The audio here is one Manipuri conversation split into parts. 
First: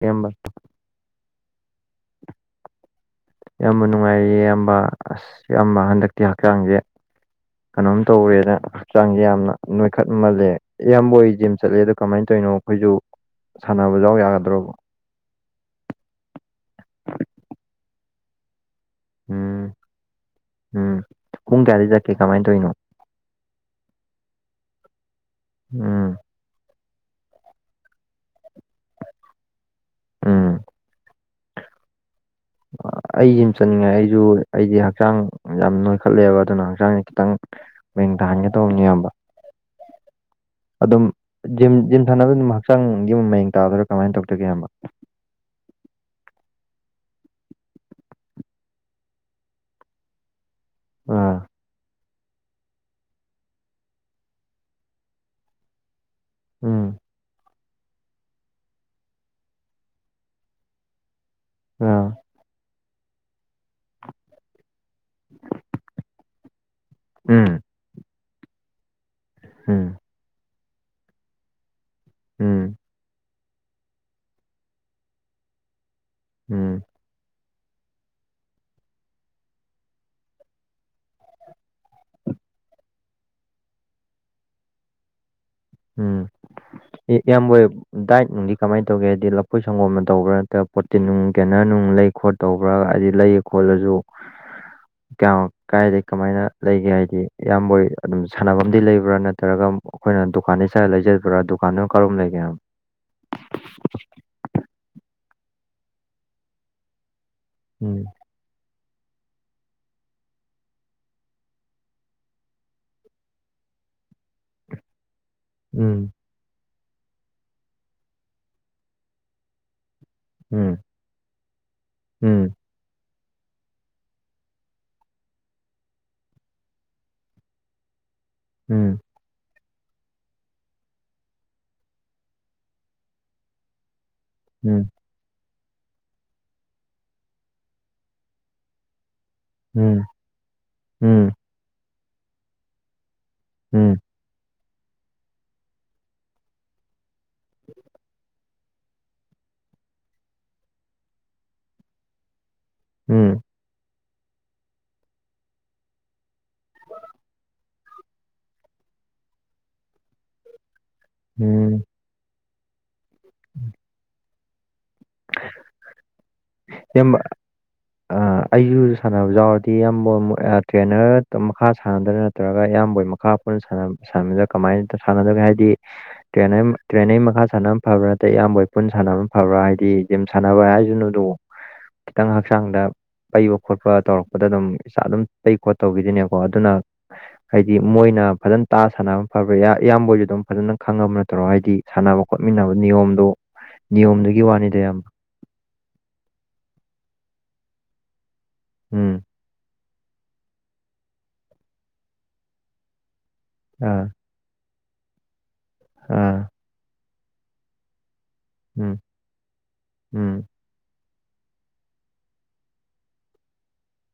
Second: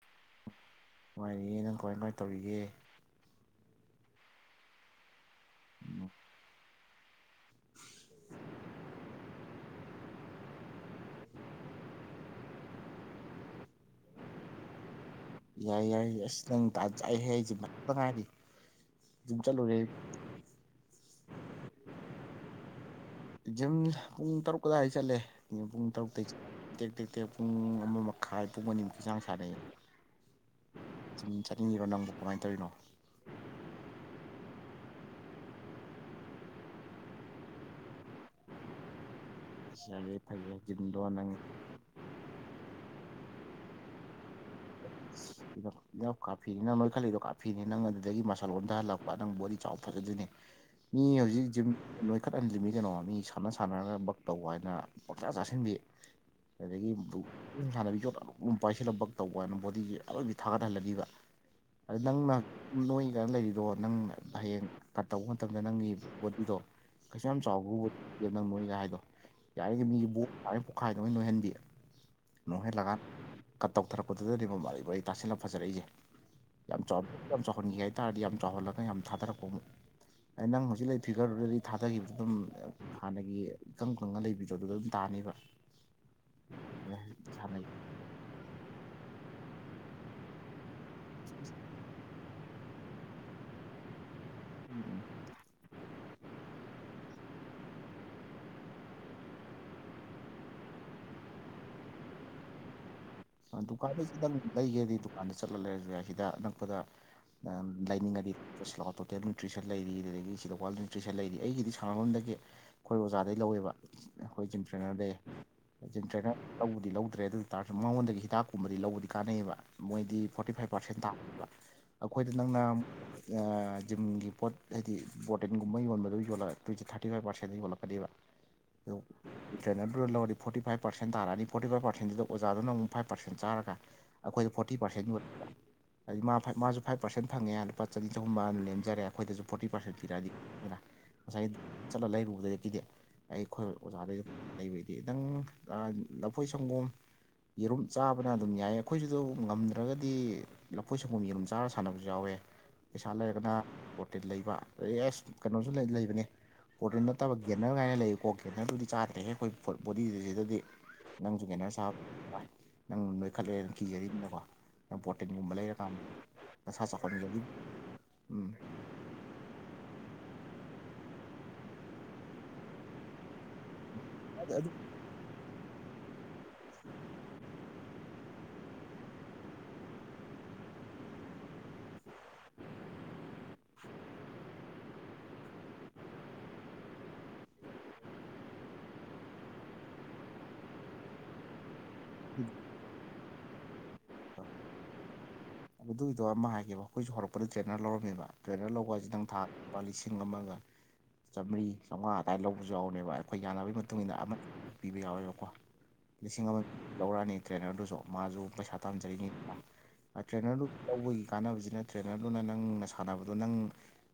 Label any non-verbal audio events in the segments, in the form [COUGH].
ꯏꯌꯥꯝꯕ ꯅꯨꯡꯉꯥꯏꯔꯤꯌꯦ ꯅꯪ ꯀꯃꯥꯏ ꯀꯃꯥꯏ ꯇꯧꯔꯤꯒꯦ ꯏꯌꯥꯝꯕ ꯅꯨꯡꯉꯥꯏꯔꯤꯌꯦ ꯏꯌꯥꯝꯕ ꯑꯁ ꯏꯌꯥꯝꯕ ꯎꯝ ꯍꯟꯗꯛꯇꯤ ꯍꯛꯆꯥꯡꯁꯦ ꯀꯩꯅꯣꯝ ꯇꯧꯔꯦꯗ ꯍꯛꯆꯥꯡꯁꯦ ꯌꯥꯝꯅ ꯅꯣꯏꯈꯠꯃꯜꯂꯦ ꯑꯌꯥꯝꯕ ꯑꯣꯏ ꯖꯤꯝ ꯆꯠꯂꯦ ꯑꯗꯣ ꯀꯃꯥꯏꯅ ꯇꯧꯔꯤꯅꯣ ꯑꯩꯈꯣꯏꯁꯨ ꯁꯥꯟꯅꯕ ꯌꯥꯎ ꯌꯥꯒꯗ꯭ꯔꯣꯕ ꯌꯥꯏ ꯌꯥꯏꯏ ꯑꯁ ꯅꯪ ꯑꯩ ꯑꯩꯁꯦ ꯃꯠ ꯃ ꯉꯥꯏꯔꯤ ꯑꯗꯨꯝ ꯎꯝ ꯆꯠꯂꯨꯔꯦ ꯎꯝ ꯄꯨꯡ ꯀꯌꯥꯗ ꯆꯠꯀꯦ ꯀꯃꯥꯏꯅ ꯇꯧꯔꯤꯅꯣ ꯨꯝ ꯄꯨꯡ ꯇꯔꯨꯛ ꯀꯗꯥꯏꯗ ꯆꯠꯂꯦ ꯄꯨꯡ ꯎꯝ ꯇꯔꯨꯛꯇꯇꯩꯒꯤ ꯆ ꯇꯦꯛ ꯇꯦꯛ ꯇꯦꯛ ꯄꯨꯡ ꯑꯃ ꯃꯈꯥꯏ ꯄꯨꯡ ꯑꯅꯤꯃꯨꯛꯀꯤ ꯆꯥꯡ ꯁꯥꯟꯅꯩꯑꯌꯦ ꯎꯥ ꯆꯠꯅꯤꯡꯉꯤꯔꯣ ꯅꯪꯕꯨ ꯀꯃꯥꯏꯅ ꯇꯧꯔꯤꯅꯣ ꯑꯩꯁꯤ ꯆꯠꯅꯤꯡꯉꯥꯏ ꯑꯩꯁꯨ ꯑꯩꯗꯤ ꯍꯛꯆꯥꯡ ꯌꯥꯝ ꯅꯣꯏꯈꯠꯂꯦꯕ ꯑꯗꯨꯅ ꯍꯛꯆꯥꯡꯁꯦ ꯈꯤꯇꯪ ꯃꯌꯦꯡ ꯇꯍꯟꯒꯦ ꯇꯧꯕꯅꯤ ꯏꯌꯥꯝꯕ [UNINTELLIGIBLE] ꯐꯩꯌꯦ ꯖꯤꯟꯗꯣ ꯅꯪ ꯁꯥꯟ ꯑꯗꯨ ꯑꯗꯨꯝ ꯍꯛꯆꯥꯡꯒꯤ ꯑꯃ ꯃꯌꯦꯡ ꯇꯥꯗꯣꯏꯔ ꯀꯃꯥꯏꯅ ꯇꯧꯗꯒꯦ ꯏꯌꯥꯝꯕ ꯀꯥꯞꯐꯤꯅꯤ ꯅꯪ ꯃꯔꯅ ꯈꯜꯂꯤꯗꯣ ꯀꯥꯞꯐꯤꯅꯤ ꯅꯪ ꯑꯗꯨꯗꯒꯤ ꯃꯁꯥ ꯂꯣꯟꯝꯗꯍꯜꯂꯛꯄ ꯅꯪ ꯕꯣꯗꯤ ꯆꯥꯎ ꯐꯖꯗꯣꯏꯅꯦ ꯃꯤ ꯑꯥ ꯍꯧꯖꯤꯛ ꯖꯤꯝ ꯄꯥꯈꯠꯍꯟꯜꯂꯤꯅꯤ ꯀꯩꯅꯣ ꯃꯤ ꯁꯥꯟꯅ ꯁꯥꯟꯅꯔꯒ ꯇꯧꯕ ꯍꯥꯏꯅ ꯄꯪꯆꯥ ꯆꯥꯁꯤꯟꯕꯤ ꯑꯗꯒꯤ ꯎꯝ ꯁꯥꯟꯅꯕꯤ ꯌꯣꯠ ꯑꯆꯧ ꯄꯥꯏꯁꯤꯜꯂ ꯄꯛ ꯇꯧꯕꯅ ꯕꯣꯗꯤ ꯑꯗꯨꯒꯤ ꯑꯔꯣꯏꯕꯤ ꯊꯥꯒꯠꯍꯜꯂꯕꯤꯕ ꯑꯗꯨ ꯑꯥ ꯅꯪꯅ ꯅꯣꯏ ꯀꯩ ꯂꯩꯔꯤꯗꯣ ꯅꯪ ꯍꯌꯦꯡ ꯀꯠ ꯇꯧꯕ ꯃꯇꯝꯗ ꯅꯪꯒꯤ ꯕꯣꯗꯤꯗꯣ ꯀꯩꯁꯨ ꯌꯥꯝ ꯎꯝ ꯆꯥꯎꯕꯕꯦ ꯅꯪ ꯅꯣꯏꯒ ꯍꯥꯏꯗꯣ ꯎꯝ ꯌꯥꯔꯤꯗꯣ ꯃꯤꯁꯤ ꯕꯣꯝ ꯄꯣꯈꯥꯏꯗꯧꯅ ꯅꯣꯏꯍꯟꯕꯤ ꯎꯝ ꯅꯣꯏꯍꯜꯂꯒ ꯀꯠ ꯇꯧꯊꯔꯛꯄꯗꯨꯗꯗꯤ ꯃꯜ ꯑꯗꯨꯕꯨ ꯑꯩ ꯇꯁꯤꯜꯂ ꯐꯖꯔꯛꯏꯁꯦ ꯎꯝ ꯌꯥꯝ ꯆꯥꯎ ꯌꯥꯝ ꯆꯥꯎꯍꯟꯈꯤ ꯍꯥꯏ ꯍꯥꯏꯇꯥꯥꯔꯗꯤ ꯌꯥꯝ ꯆꯥꯎꯍꯜꯂꯒ ꯌꯥꯝ ꯊꯥꯗꯔꯛꯄ ꯑꯃꯨꯛ ꯅꯪ ꯍꯧꯖꯤꯛ ꯂꯩ ꯐꯤꯚꯝꯗꯨꯗꯗꯤ ꯊꯥꯗꯈꯤꯕ ꯑꯗꯨꯝ ꯍꯥꯟꯅꯒꯤ ꯏꯀꯪ ꯈꯪꯉ ꯂꯩꯕꯤꯗꯣ ꯑꯗꯨꯗ ꯑꯗꯨꯝ ꯇꯥꯅꯤꯕ ꯎꯝ ꯑꯦ ꯏꯌꯥꯝꯕ ꯁꯥꯟꯅꯩ ꯗꯥꯏꯠ ꯅꯨꯡꯗꯤ ꯀꯃꯥꯏꯅ ꯇꯧꯒꯦ ꯍꯥꯏꯗꯤ ꯂꯐꯣꯏ ꯁꯪꯒꯣꯝꯅ ꯇꯧꯕ꯭ꯔꯥ ꯅꯠꯇ꯭ꯔ ꯄꯣꯠꯇꯤꯟ ꯅꯨꯡ ꯀꯦꯅꯣ ꯅꯨꯡ ꯂꯩ ꯈꯣꯠ ꯇꯧꯕ꯭ꯔꯥ ꯍꯥꯏꯗꯤ ꯂꯩ ꯈꯣꯠꯂꯁꯨ ꯀꯌꯥ ꯀꯥꯏꯗ ꯀꯃꯥꯏꯅ ꯂꯩꯒꯦ ꯍꯥꯏꯗꯤ ꯏꯌꯥꯝꯕ ꯑꯗꯨꯝ ꯁꯥꯟꯅꯐꯝꯗꯤ ꯂꯩꯕ꯭ꯔꯥ ꯅꯠꯇ꯭ꯔꯒ ꯑꯩꯈꯣꯏꯅ ꯗꯨꯀꯥꯟꯗꯩ ꯆꯠꯂ ꯂꯩꯖꯗꯕ꯭ꯔꯥ ꯗꯨꯀꯥꯟꯗꯨꯅ ꯀꯔꯣꯝ ꯂꯩꯒꯦꯕ꯫ ꯗꯨꯀꯥꯟꯗ ꯈꯤꯇꯪ ꯂꯩꯒꯦꯗꯤ ꯗꯨꯀꯥꯟꯗ ꯆꯠꯂ ꯂꯩꯔꯁꯨ ꯌꯥꯏ ꯁꯤꯗ ꯑꯅꯛꯄꯗ ꯃꯌꯥꯝ ꯎꯝ ꯂꯥꯏꯅꯤꯡ ꯉꯗꯤ ꯂꯥꯎ ꯇꯣꯇꯦꯜ ꯅ꯭ꯌꯨꯇ꯭ꯔꯤꯁꯟ ꯂꯩꯔꯤ ꯑꯗꯨꯗꯒꯤ ꯁꯤꯗ ꯋꯥꯋꯦꯜ ꯅ꯭ꯌꯨꯇ꯭ꯔꯤꯁꯟ ꯂꯩꯔꯤ ꯑꯩꯒꯤꯗꯤ ꯁꯥꯟꯅꯐꯝꯗꯒꯤ ꯑꯩꯈꯣꯏ ꯑꯣꯖꯥꯗꯩ ꯂꯧꯋꯦꯕ ꯑꯩꯈꯣꯏ ꯖꯤꯝ ꯇ꯭ꯔꯦꯅꯔꯗꯩ ꯖꯤꯝ ꯎꯝ ꯇꯔꯦꯟꯅꯔ ꯂꯧꯕꯨꯗꯤ ꯂꯧꯗ꯭ꯔꯦ ꯑꯗꯨ ꯑꯣꯏ ꯇꯥꯔꯁꯨ ꯃꯉꯣꯟꯗꯒꯤ ꯍꯤꯗꯥꯛꯀꯨꯝꯕꯗꯤ ꯂꯧꯕꯗꯤ ꯀꯥꯟꯅꯩꯕ ꯃꯣꯏꯗꯤ ꯐꯣꯔꯇꯤ ꯐꯥꯏꯚ ꯎꯝ ꯄꯥꯔꯁꯦꯟ ꯇꯥꯕꯅꯦꯕ ꯑꯩꯈꯣꯏꯗ ꯅꯪꯅ ꯖꯤꯝꯒꯤ ꯄꯣꯠ ꯍꯥꯏꯗꯤ ꯕꯣꯔꯇꯤꯟꯒꯨꯝꯕ ꯌꯣꯟꯕꯗꯨ ꯌꯣꯜꯂꯛ ꯊꯥꯔꯇꯤ ꯐꯥꯏꯚ ꯄꯥꯔꯁꯦꯟꯗ ꯌꯣꯜꯂꯛꯀꯅꯤꯕ [INAUDIBLE] ꯇ꯭ꯔꯦꯟꯅꯔꯗꯨꯗ ꯂꯧꯔꯗꯤ ꯐꯣꯔꯇꯤ ꯐꯥꯏꯚ ꯄꯥꯔꯦꯟ ꯇꯔꯛꯑꯅꯤ ꯐꯣꯔꯇꯤ ꯐꯥꯏꯚ ꯄꯥꯔꯁꯦꯟꯗꯨꯗ ꯑꯣꯖꯥꯅ ꯑꯃꯨꯛ ꯐꯥꯏꯚ ꯄꯥꯔꯁꯦꯟ ꯆꯥꯔꯒ ꯑꯩꯈꯣꯏꯗ ꯐꯣꯔꯇꯤ ꯎꯝ ꯄꯥꯔꯁꯦꯟ ꯌꯣꯠ ꯍꯥꯏ ꯢ ꯃꯥ ꯐꯥꯏꯚ ꯃꯥꯁꯨ ꯐꯥꯏꯚ ꯄꯥꯔꯁꯦꯟ ꯐꯪꯉꯦ ꯂꯨꯄꯥ ꯆꯅꯤ ꯆꯍꯨꯝ ꯃꯅ ꯂꯦꯝꯖꯔꯦ ꯑꯈꯣꯏꯗꯁꯨ ꯐꯣꯔꯇꯤ ꯄꯥꯔꯁꯦꯟ ꯎꯝ ꯄꯤꯔꯛꯑꯅꯤ ꯑꯗꯨꯅ ꯎꯝ ꯎꯝ ꯉꯁꯥꯏ ꯆꯠꯂ ꯂꯩꯔꯨꯕꯗꯒꯤꯗꯤ ꯑꯩꯈꯣꯏ ꯎꯝ ꯑꯣꯖꯥꯗꯒꯤ ꯂꯩꯕꯩꯗꯤ ꯅꯪ ꯑꯥ ꯂꯐꯣꯏ ꯁꯪꯒꯣꯝ ꯌꯦꯔꯨꯝ ꯆꯥꯕꯅ ꯑꯗꯨꯝ ꯌꯥꯏ ꯑꯩꯈꯣꯏꯁꯨ ꯑꯗꯨ ꯉꯝꯗ꯭ꯔꯒꯗꯤ ꯂꯐꯣꯏ ꯁꯪꯒꯣꯝ ꯌꯦꯔꯨꯝ ꯆꯥꯔ ꯁꯥꯟꯅꯕꯁꯨ ꯌꯥꯎꯋꯦ ꯄꯩꯁꯥ ꯎꯝ ꯂꯩꯔꯒꯅ ꯂꯩꯕ ꯑꯩ ꯑꯦꯁ ꯀꯩꯅꯣꯁꯨ ꯂꯩ ꯂꯩꯕꯅꯦ꯫ ꯄ꯭ꯔꯣꯇꯤꯟ ꯅꯠꯇꯕ ꯒꯦꯅꯔ ꯒꯥꯏꯅ ꯂꯩꯀꯣ ꯒꯦꯅꯔꯗꯨꯗꯤ ꯆꯥꯗ꯭ꯔꯦꯍꯦ ꯑꯈꯣꯏ ꯕꯣꯗꯤ ꯖꯤꯗꯗꯤ꯫ ꯅꯪꯖꯨ ꯎꯝ ꯒꯦꯅꯔ [UNINTELLIGIBLE] ꯅꯪ ꯅꯣꯏꯈꯠꯂꯦ ꯅ ꯀꯤꯅꯤꯅꯀꯣ ꯅꯪ ꯄꯣꯔꯇꯤꯟꯒꯨꯝꯕ ꯂꯩꯔꯀꯥꯟ ꯅꯁꯥ ꯏꯌꯥꯝꯕ ꯆꯥꯎꯈꯠ ꯑ, [UNINTELLIGIBLE] ꯎꯝ ꯑꯩꯁꯨ ꯁꯥꯟꯅꯕ ꯌꯥꯎꯔꯗꯤ ꯏꯌꯥꯝꯕ ꯃꯣ ꯑꯥ ꯇ꯭ꯔꯦꯅꯔ ꯃꯈꯥ ꯁꯥꯟꯅꯗꯣꯔ ꯅꯠꯇ꯭ꯔꯒ ꯑ ꯏꯌꯥꯝꯕꯣꯢ ꯃꯈꯥ ꯁꯥꯟꯅꯕꯗ ꯀꯃꯥꯏꯅ ꯁꯥꯟꯅꯗꯒꯦ ꯍꯥꯏꯗꯤ ꯇ꯭ꯔꯦꯟꯅꯔ ꯇ꯭ꯔꯦꯟꯅꯔ ꯃꯈꯥ ꯁꯥꯟꯅ ꯐꯕ꯭ꯔꯥ ꯅꯠꯇꯔ ꯏꯌꯥꯝꯕꯍꯣꯏ ꯄꯨꯟꯅ ꯁꯥꯟꯅꯕꯅ ꯐꯕ꯭ꯔꯥ ꯍꯥꯏꯗꯤ ꯖꯤꯝ ꯁꯥꯟꯅꯕ ꯍꯥꯏꯖꯇꯕꯨ ꯫ ꯈꯤꯇꯪ ꯍꯛꯆꯥꯡꯗ ꯄꯩꯕ ꯈꯣꯠꯄ ꯇꯧꯔꯛꯄꯗ ꯑꯗꯨꯝ ꯏꯁꯥ ꯑꯗꯨꯝ ꯄꯩ ꯈꯣꯠꯇꯧꯕꯒꯤꯗꯤꯅꯦꯀꯣ ꯑꯗꯨꯅ ꯍꯥꯏꯗꯤ ꯃꯣꯏꯅ ꯐꯖꯅ ꯇꯥ ꯁꯥꯟꯅꯕ ꯐꯕ꯭ꯔꯥ ꯏꯌꯥꯝꯕꯁꯨ ꯑꯗꯨꯝ ꯐꯖꯅ ꯈꯪꯉꯕ ꯅꯠꯇꯔꯣ ꯍꯥꯏꯗꯤ ꯁꯥꯟꯅꯕ ꯈꯣꯠꯃꯤꯟꯅꯕ ꯅꯤꯌꯣꯝꯗꯣ ꯅꯤꯌꯣꯝꯗꯨꯒꯤ ꯋꯥꯅꯤꯗ ꯏꯌꯥꯝꯕ ꯑꯗꯨꯗꯨꯒꯤꯗꯣ ꯑꯃ ꯍꯥꯏꯒꯦꯕ ꯑꯩꯈꯣꯏꯁꯨ ꯍꯧꯔꯛꯄꯗ ꯇ꯭ꯔꯦꯟꯅꯔ ꯂꯧꯔꯝꯃꯦꯕ ꯇ꯭ꯔꯦꯟꯅꯔ ꯂꯧꯕ ꯍꯥꯏꯁꯤ ꯎꯝ ꯅꯪ ꯊꯥꯗ ꯂꯨꯄꯥ ꯂꯤꯁꯤꯡ ꯑꯃꯒ ꯆꯥꯃꯔꯤ ꯆꯥꯝꯃꯉꯥ ꯑꯗꯨꯃꯥꯏꯅ ꯂꯧꯕꯁꯨ ꯌꯥꯎꯅꯦꯕ ꯑꯩꯈꯣꯏ ꯌꯥꯅꯕꯒꯤ ꯃꯇꯨꯡ ꯑꯥ ꯏꯟꯅ ꯑꯃ ꯄꯤꯕ ꯌꯥꯎꯋꯦꯕꯀꯣ ꯂꯤꯁꯤꯡ ꯑꯥ ꯑꯃ ꯂꯧꯔꯛꯑꯅꯤ ꯇ꯭ꯔꯦꯅꯔꯗꯨꯁꯨ ꯃꯥꯁꯨ ꯄꯩꯁꯥ ꯎꯝ ꯇꯥꯟꯖꯔꯤꯅꯤꯗꯅ ꯎꯝ ꯇ꯭ꯔꯦꯟꯅꯔꯗꯨ ꯂꯧꯕꯒꯤ ꯀꯥꯟꯅꯕꯁꯤꯅ ꯇ꯭ꯔꯦꯅꯔꯗꯨꯅ ꯅꯪꯅ ꯁꯥꯟꯅꯕꯗꯣ ꯅꯪ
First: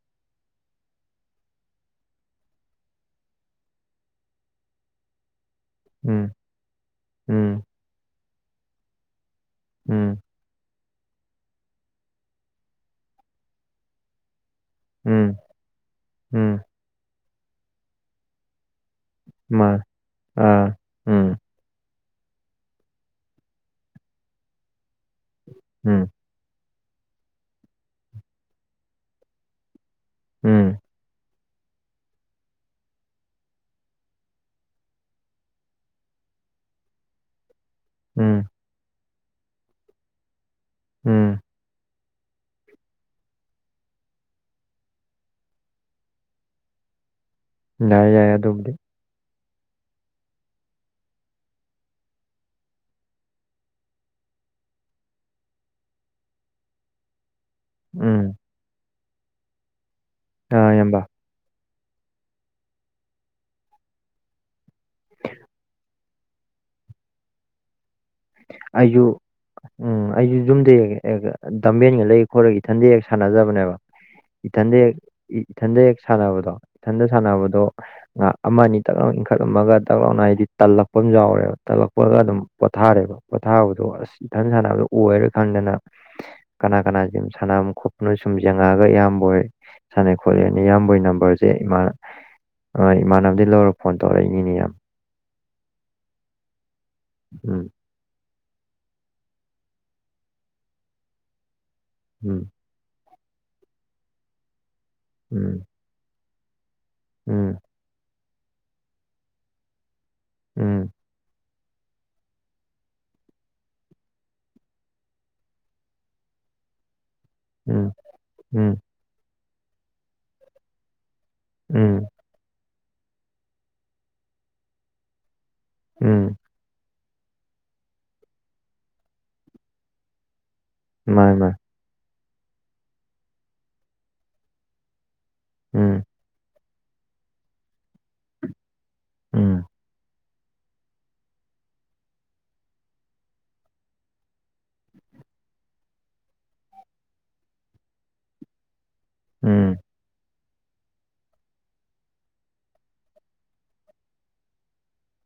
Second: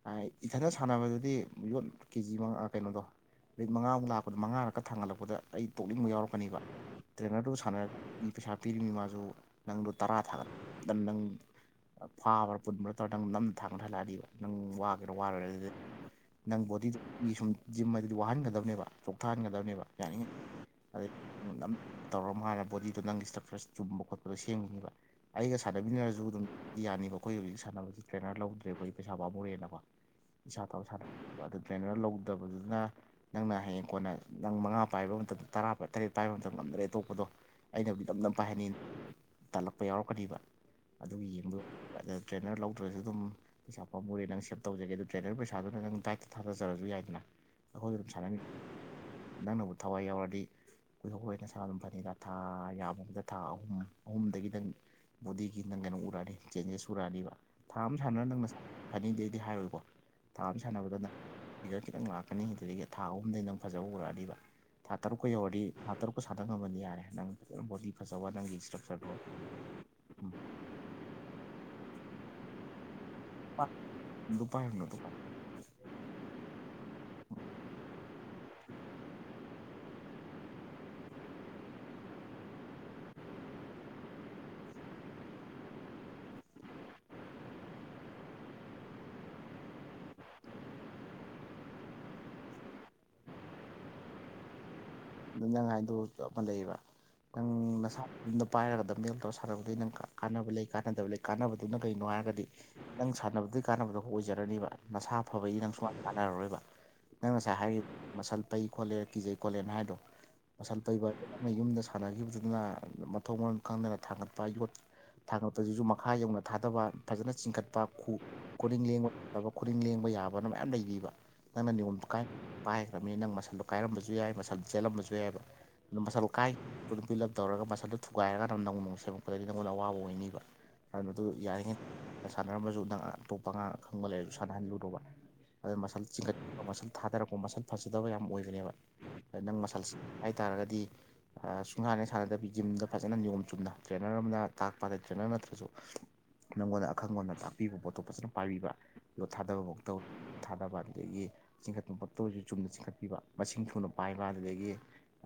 ꯀꯥꯏ ꯏꯊꯟꯗ ꯁꯥꯟꯅꯕꯗꯨꯗꯤ ꯌꯣꯠ ꯀꯦꯖꯤ ꯃꯉꯥ ꯀꯩꯅꯣꯗꯣ꯫ ꯔꯤꯛ ꯃꯉꯥꯃꯨꯛ ꯂꯥꯛꯄꯗ ꯃꯉꯥꯔꯛꯀ ꯊꯥꯡꯍꯜꯂꯛꯄꯗ ꯑꯩ ꯇꯣꯛꯅꯤꯡꯕ ꯎꯝ ꯌꯥꯎꯔꯛꯀꯅꯤꯕ ꯇ꯭ꯔꯦꯅꯔꯗꯨ ꯎꯝ ꯁꯥꯟꯅ ꯄꯩꯁꯥ ꯄꯤꯔꯤꯝꯅꯤ ꯃꯥꯁꯨ ꯅꯪꯗꯨ ꯇꯔꯥ ꯎꯝ ꯊꯥꯒꯠ ꯗꯟ ꯅꯪ ꯐꯥꯕ꯭ꯔꯥ ꯄꯨꯟꯕ꯭ꯔꯥ ꯇꯧꯔ ꯅꯪ ꯅꯝ ꯊꯥꯡꯒꯠꯍꯜꯂꯛꯑꯗꯤꯕ ꯅꯪ ꯋꯥ [UNINTELLIGIBLE] ꯎꯝ ꯑꯗꯨꯗꯤ ꯎꯝ ꯅꯪ ꯕꯣꯗꯤꯗꯨꯒꯤ ꯁꯨꯝ ꯖꯤꯝ ꯑꯗꯨꯗꯤ ꯋꯥꯍꯟꯒꯗꯕꯅꯦꯕ꯫ ꯃꯥ ꯆꯣꯛꯊꯍꯟꯒꯗꯕꯅꯦꯕ ꯌꯥ ꯑꯥ ꯎꯝ [UNINTELLIGIBLE] ꯇꯧꯔ ꯃꯥꯥꯟꯅ ꯕꯣꯗꯤꯗꯣ ꯅꯪꯒꯤ ꯏꯁ꯭ꯇ꯭ꯔꯛꯆꯔ ꯆꯨꯝꯕ ꯈꯣꯠꯄꯗꯣ [UNINTELLIGIBLE] ꯑꯩꯒ ꯎꯝ ꯁꯥꯟꯅꯕꯤꯅꯔꯁꯨ ꯑꯗꯨꯝ꯫ ꯌꯥꯅꯤꯕ ꯑꯈꯣꯏ ꯍꯧꯖꯤꯛ ꯁꯥꯟꯅꯕꯒꯤ ꯇ꯭ꯔꯦꯅꯔ ꯂꯧꯗ꯭ꯔꯦ ꯑꯩꯈꯣꯏ ꯄꯩꯁꯥ ꯄꯥꯝꯃꯨꯔꯦꯅꯀꯣ꯫ ꯏꯁꯥ ꯎꯝ ꯇꯣꯝ [UNINTELLIGIBLE] ꯇ꯭ꯔꯦꯅꯔ ꯂꯧꯗꯕꯗꯨꯅ꯫ ꯅꯪꯅ ꯍꯌꯦꯡ ꯀꯣꯟꯅ ꯅꯪ ꯃꯉꯥ ꯄꯥꯏꯕ ꯃꯇꯝꯗ ꯇꯔꯥ ꯇꯔꯦꯠ ꯄꯥꯏꯕ ꯃꯇꯝꯗ ꯉꯝꯗ꯭ꯔꯦ ꯇꯣꯛꯄꯗꯣ ꯑꯩꯅꯕꯨꯗꯤ ꯅꯝꯗꯝ ꯎꯝ ꯄꯥꯏꯍꯟꯅꯤ ꯇꯥꯜꯂꯛꯄ ꯌꯥꯎꯔꯛꯀꯅꯤꯕ ꯑꯗꯨꯒꯤ ꯎꯝ ꯌꯦꯡꯕ ꯇꯔ꯭ꯦꯅꯔ ꯂꯧꯗ꯭ꯔꯁꯨ ꯗꯨꯝ ꯄꯩꯁꯥ ꯄꯥꯃꯨꯔꯦ ꯅꯪ ꯁꯦꯞ ꯇꯧꯖꯒꯦ ꯑꯗꯨ ꯇ꯭ꯔꯦꯅꯔ ꯄꯩꯁꯥꯗꯨꯅ ꯅꯪ ꯗꯥꯥꯏꯠ ꯊꯥꯗꯖꯔꯁꯨ ꯌꯥꯏꯗꯅ꯫ ꯑꯈꯣꯢꯒꯨꯝ ꯌꯥꯏ ꯌꯥꯏ ꯁꯥꯟꯅꯅꯤ ꯑꯗꯨꯕꯨꯗꯤ ꯅꯪꯅꯕꯨ ꯊꯋꯥꯏ ꯌꯥꯎꯔꯗꯤ [UNINTELLIGIBLE] ꯑꯗꯨꯝ ꯐꯅꯤꯗ ꯊꯥ ꯌꯥꯝꯕ ꯑꯃꯗ ꯊꯥ ꯑꯍꯨꯝ ꯑꯍꯨꯝꯗꯒꯤꯗꯪ ꯕꯣꯗꯤꯒꯤ ꯅꯪ ꯀꯩꯅꯣ ꯎꯔꯛꯑꯅꯤ ꯆꯦꯟꯖꯦꯁ ꯎꯔꯛꯑꯅꯤꯕ ꯊꯥ ꯑꯃ ꯎꯝ ꯁꯥꯟꯅꯔ ꯅꯪ ꯅꯁꯥ ꯐꯅꯤ ꯗꯤ ꯑꯩꯗꯤ ꯍꯥꯏꯔꯣꯏꯀꯣ ꯊꯥ ꯑꯃ ꯑꯥ ꯏꯌꯥꯝꯕ ꯁꯥꯟꯅꯕꯗꯅ ꯖꯜ ꯈꯤꯇꯪ ꯂꯥꯛ ꯑꯅꯤꯗꯨꯗꯒꯤ ꯊꯥ ꯑꯍꯨꯝꯗꯩ ꯅꯪ ꯐꯖꯕ ꯎꯔꯛꯑꯗꯤꯕ ꯊꯥ ꯇꯔꯨꯛꯀ ꯌꯧꯔꯗꯤ ꯊꯥ ꯇꯔꯨꯛꯀ ꯁꯥꯗ ꯉꯝꯃꯅꯤ ꯌꯥꯔꯦ ꯅꯪ ꯕꯣꯗꯤ [UNINTELLIGIBLE] ꯅꯪꯒꯤ ꯏꯁꯇ꯭ꯔꯛꯆꯔ ꯗꯣ ꯑꯩꯖꯨ ꯌꯨꯝꯗꯩ [UNINTELLIGIBLE] ꯗꯝꯕꯦꯟꯒ ꯂꯩ ꯍꯣꯏꯔꯒ ꯏꯊꯟꯗ ꯍꯦꯛ ꯁꯥꯟꯅꯖꯕꯅꯦꯕ ꯑꯗꯨ ꯏꯊꯟꯗ ꯄꯥꯏꯔꯨꯅꯨ ꯍꯦꯛ ꯑꯗꯨ ꯏ ꯏꯊꯟꯗ ꯍꯦꯛ ꯁꯥꯟꯅꯕꯗꯣ ꯏꯊꯟꯗ ꯁꯥꯟꯅꯕꯗꯣ ꯉꯍꯥ ꯑꯃ ꯑꯅꯤ ꯇꯛ ꯂꯥꯎ ꯏꯟꯈꯠꯂꯝꯃꯒ ꯇꯛ ꯂꯥꯎꯅ ꯍꯥꯏꯗꯤ ꯇꯜꯂꯛꯄ ꯑꯝ ꯌꯥꯎꯔꯦꯕ ꯇꯜꯂꯛꯄꯒ ꯑꯗꯨꯝ ꯄꯣꯊꯥꯔꯦꯕ꯫ ꯄꯣꯊꯥꯕꯗꯣ ꯑꯁ ꯏꯊꯟ ꯁꯥꯟꯅꯕꯗꯣ ꯑꯣꯏꯔ ꯈꯪꯗꯅ ꯀꯅꯥ ꯀꯅꯥ ꯖꯤꯝ ꯁꯥꯅꯝꯅꯣ ꯈꯣꯞꯅꯨ ꯁꯨꯝ ꯌꯦꯡꯉꯛꯑꯒ ꯏꯌꯥꯝꯕꯣꯏ ꯁꯥꯟꯅꯩ ꯈꯣꯠꯂꯦ ꯑꯅꯤ ꯏꯌꯥꯝꯕꯩ ꯅꯝꯕꯔꯁꯦ ꯏꯃꯥꯅ ꯍꯣꯏ ꯏꯃꯥꯟꯅꯕꯗꯩ ꯂꯧꯔ ꯐꯣꯟ ꯇꯧꯔꯛꯏꯅꯤꯅꯦ ꯌꯥꯝ ꯑꯗꯨ ꯅꯪ ꯍꯥꯏꯗꯨ ꯎꯝ [UNINTELLIGIBLE] ꯄꯥꯏꯔꯒꯗ ꯃꯜ ꯇꯧꯔ ꯁꯥꯟꯛꯅꯕꯗ ꯅꯪ ꯀꯥꯟꯅꯕ ꯂꯩ ꯀꯥꯟꯅꯗꯕ ꯂꯩ ꯀꯥꯟꯅꯕꯗꯨꯅ ꯀꯩꯅꯣ ꯍꯥꯏꯔꯒꯗꯤ ꯎꯝ ꯅꯪ ꯁꯥꯟꯅꯕꯗꯩ ꯀꯥꯟꯅꯕꯗ ꯑꯣꯏꯖꯔꯅꯤꯕ ꯅꯁꯥ ꯐꯕꯒꯤ ꯎꯝ ꯅꯪ ꯁꯨꯡꯃꯅ ꯀꯥꯟꯅꯔꯔꯣꯏꯕ ꯅꯪ ꯉꯁꯥꯏ ꯍꯥꯏꯔꯤ ꯃꯁꯜ ꯄꯩ ꯈꯣꯠꯂꯦ ꯀꯤꯖꯩ ꯈꯣꯠꯂꯦꯅ ꯍꯥꯏꯕꯗꯣ ꯃꯁꯜ ꯎꯝ ꯄꯩꯕꯅ ꯌꯨꯝꯗ ꯁꯥꯟꯅꯈꯤꯕꯗꯨꯅ ꯃꯊꯣꯡ ꯃꯔꯣꯟ ꯈꯪꯗꯅ ꯊꯥꯡꯒꯠꯄ ꯌꯣꯠ ꯊꯥꯡꯒꯠꯄꯁꯤꯁꯨ ꯃꯈꯥ ꯌꯧꯅ ꯊꯥꯗꯕ ꯐꯖꯅ ꯆꯤꯡꯈꯠꯄ ꯎꯝ ꯎꯝ ꯎꯝ ꯈꯨꯔꯤꯡ ꯂꯦꯡꯕ ꯌꯥꯕ ꯈꯨꯗꯤꯡ ꯂꯦꯡꯕ ꯌꯥꯕꯅ ꯃꯌꯥꯝ ꯂꯩꯕꯤꯕ ꯅꯪꯅ ꯅꯤꯌꯣꯝꯗꯨ ꯎꯝ ꯀꯥꯏ ꯄꯥꯏꯈ꯭ꯔꯕꯅꯤ ꯅꯪ ꯃꯁꯜꯗꯣ ꯀꯥꯏꯔꯝꯕꯁꯨ ꯌꯥꯏ ꯃꯁꯜꯗꯨ ꯆꯦꯜꯂꯝꯕꯁꯨ ꯌꯥꯏꯕ ꯎꯝ ꯃꯁꯜ ꯀꯥꯏ ꯑꯗꯨ ꯄꯤꯂꯛ ꯇꯧꯔꯒ ꯃꯁꯗꯨ ꯊꯨꯒꯥꯏꯔꯒꯥꯟꯗ ꯅꯪ ꯅꯣꯡ ꯁꯦꯝꯃꯛꯄꯗꯒꯤ ꯅꯪꯉꯣꯟꯗ ꯑꯋꯥꯕ ꯑꯣꯏꯅꯤꯕ ꯃꯥꯅꯤ ꯑꯗꯨꯗꯨ ꯃꯥꯅꯤ ꯌꯥꯔꯤꯉꯩ ꯁꯥꯟꯅꯔꯝꯕꯁꯨ ꯅꯪ ꯑꯇꯣꯞꯄ ꯑꯥꯡ ꯈꯪꯕ ꯂꯩꯔꯁꯨ ꯁꯥꯟꯅꯍꯜꯂꯨꯗꯕ ꯑꯗꯨ ꯎꯝ ꯃꯁꯜ ꯆꯤꯡꯈꯠꯄ ꯃꯁꯜ ꯊꯥꯗꯔꯛꯄ ꯃꯁꯜ ꯐꯖꯗꯕ ꯌꯥꯝ ꯑꯣꯏꯕꯅꯦꯕ ꯅꯪ ꯎꯝ ꯃꯁ ꯍꯥꯏꯇꯥꯔꯒꯗꯤ꯫ ꯑ ꯁꯨꯡꯍꯥꯟꯅꯩ ꯁꯥꯟꯅꯗꯕꯤ ꯖꯤꯝꯗ ꯐꯖꯅ ꯅꯤꯌꯣꯝ ꯆꯨꯝꯅ ꯇ꯭ꯔꯦꯅꯔ ꯑꯃꯅ ꯇꯥꯛꯄ ꯇ꯭ꯔꯦꯅꯔ ꯑꯝ ꯅꯠꯇ꯭ꯔꯁꯨ ꯅꯪꯉꯣꯟꯗ ꯑꯈꯪꯕꯝꯅ ꯇꯥꯛꯄꯤꯕ ꯄꯣꯇꯣꯞ ꯐꯖꯅ ꯄꯥꯏꯕꯤꯕ ꯌꯣꯠ ꯎꯝ ꯊꯥꯗꯕꯕꯧ ꯇꯩ ꯊꯥꯅꯕ ꯑꯗꯨꯗꯩꯒꯤ ꯆꯤꯡꯈꯠ ꯄꯣꯇꯣ ꯑꯣꯢꯔꯁꯨ ꯆꯨꯝꯅ ꯆꯤꯡꯈꯠꯄꯤꯕ ꯃꯁꯤꯡ ꯊꯨꯅ ꯄꯥꯏꯕ ꯑꯗꯒꯤ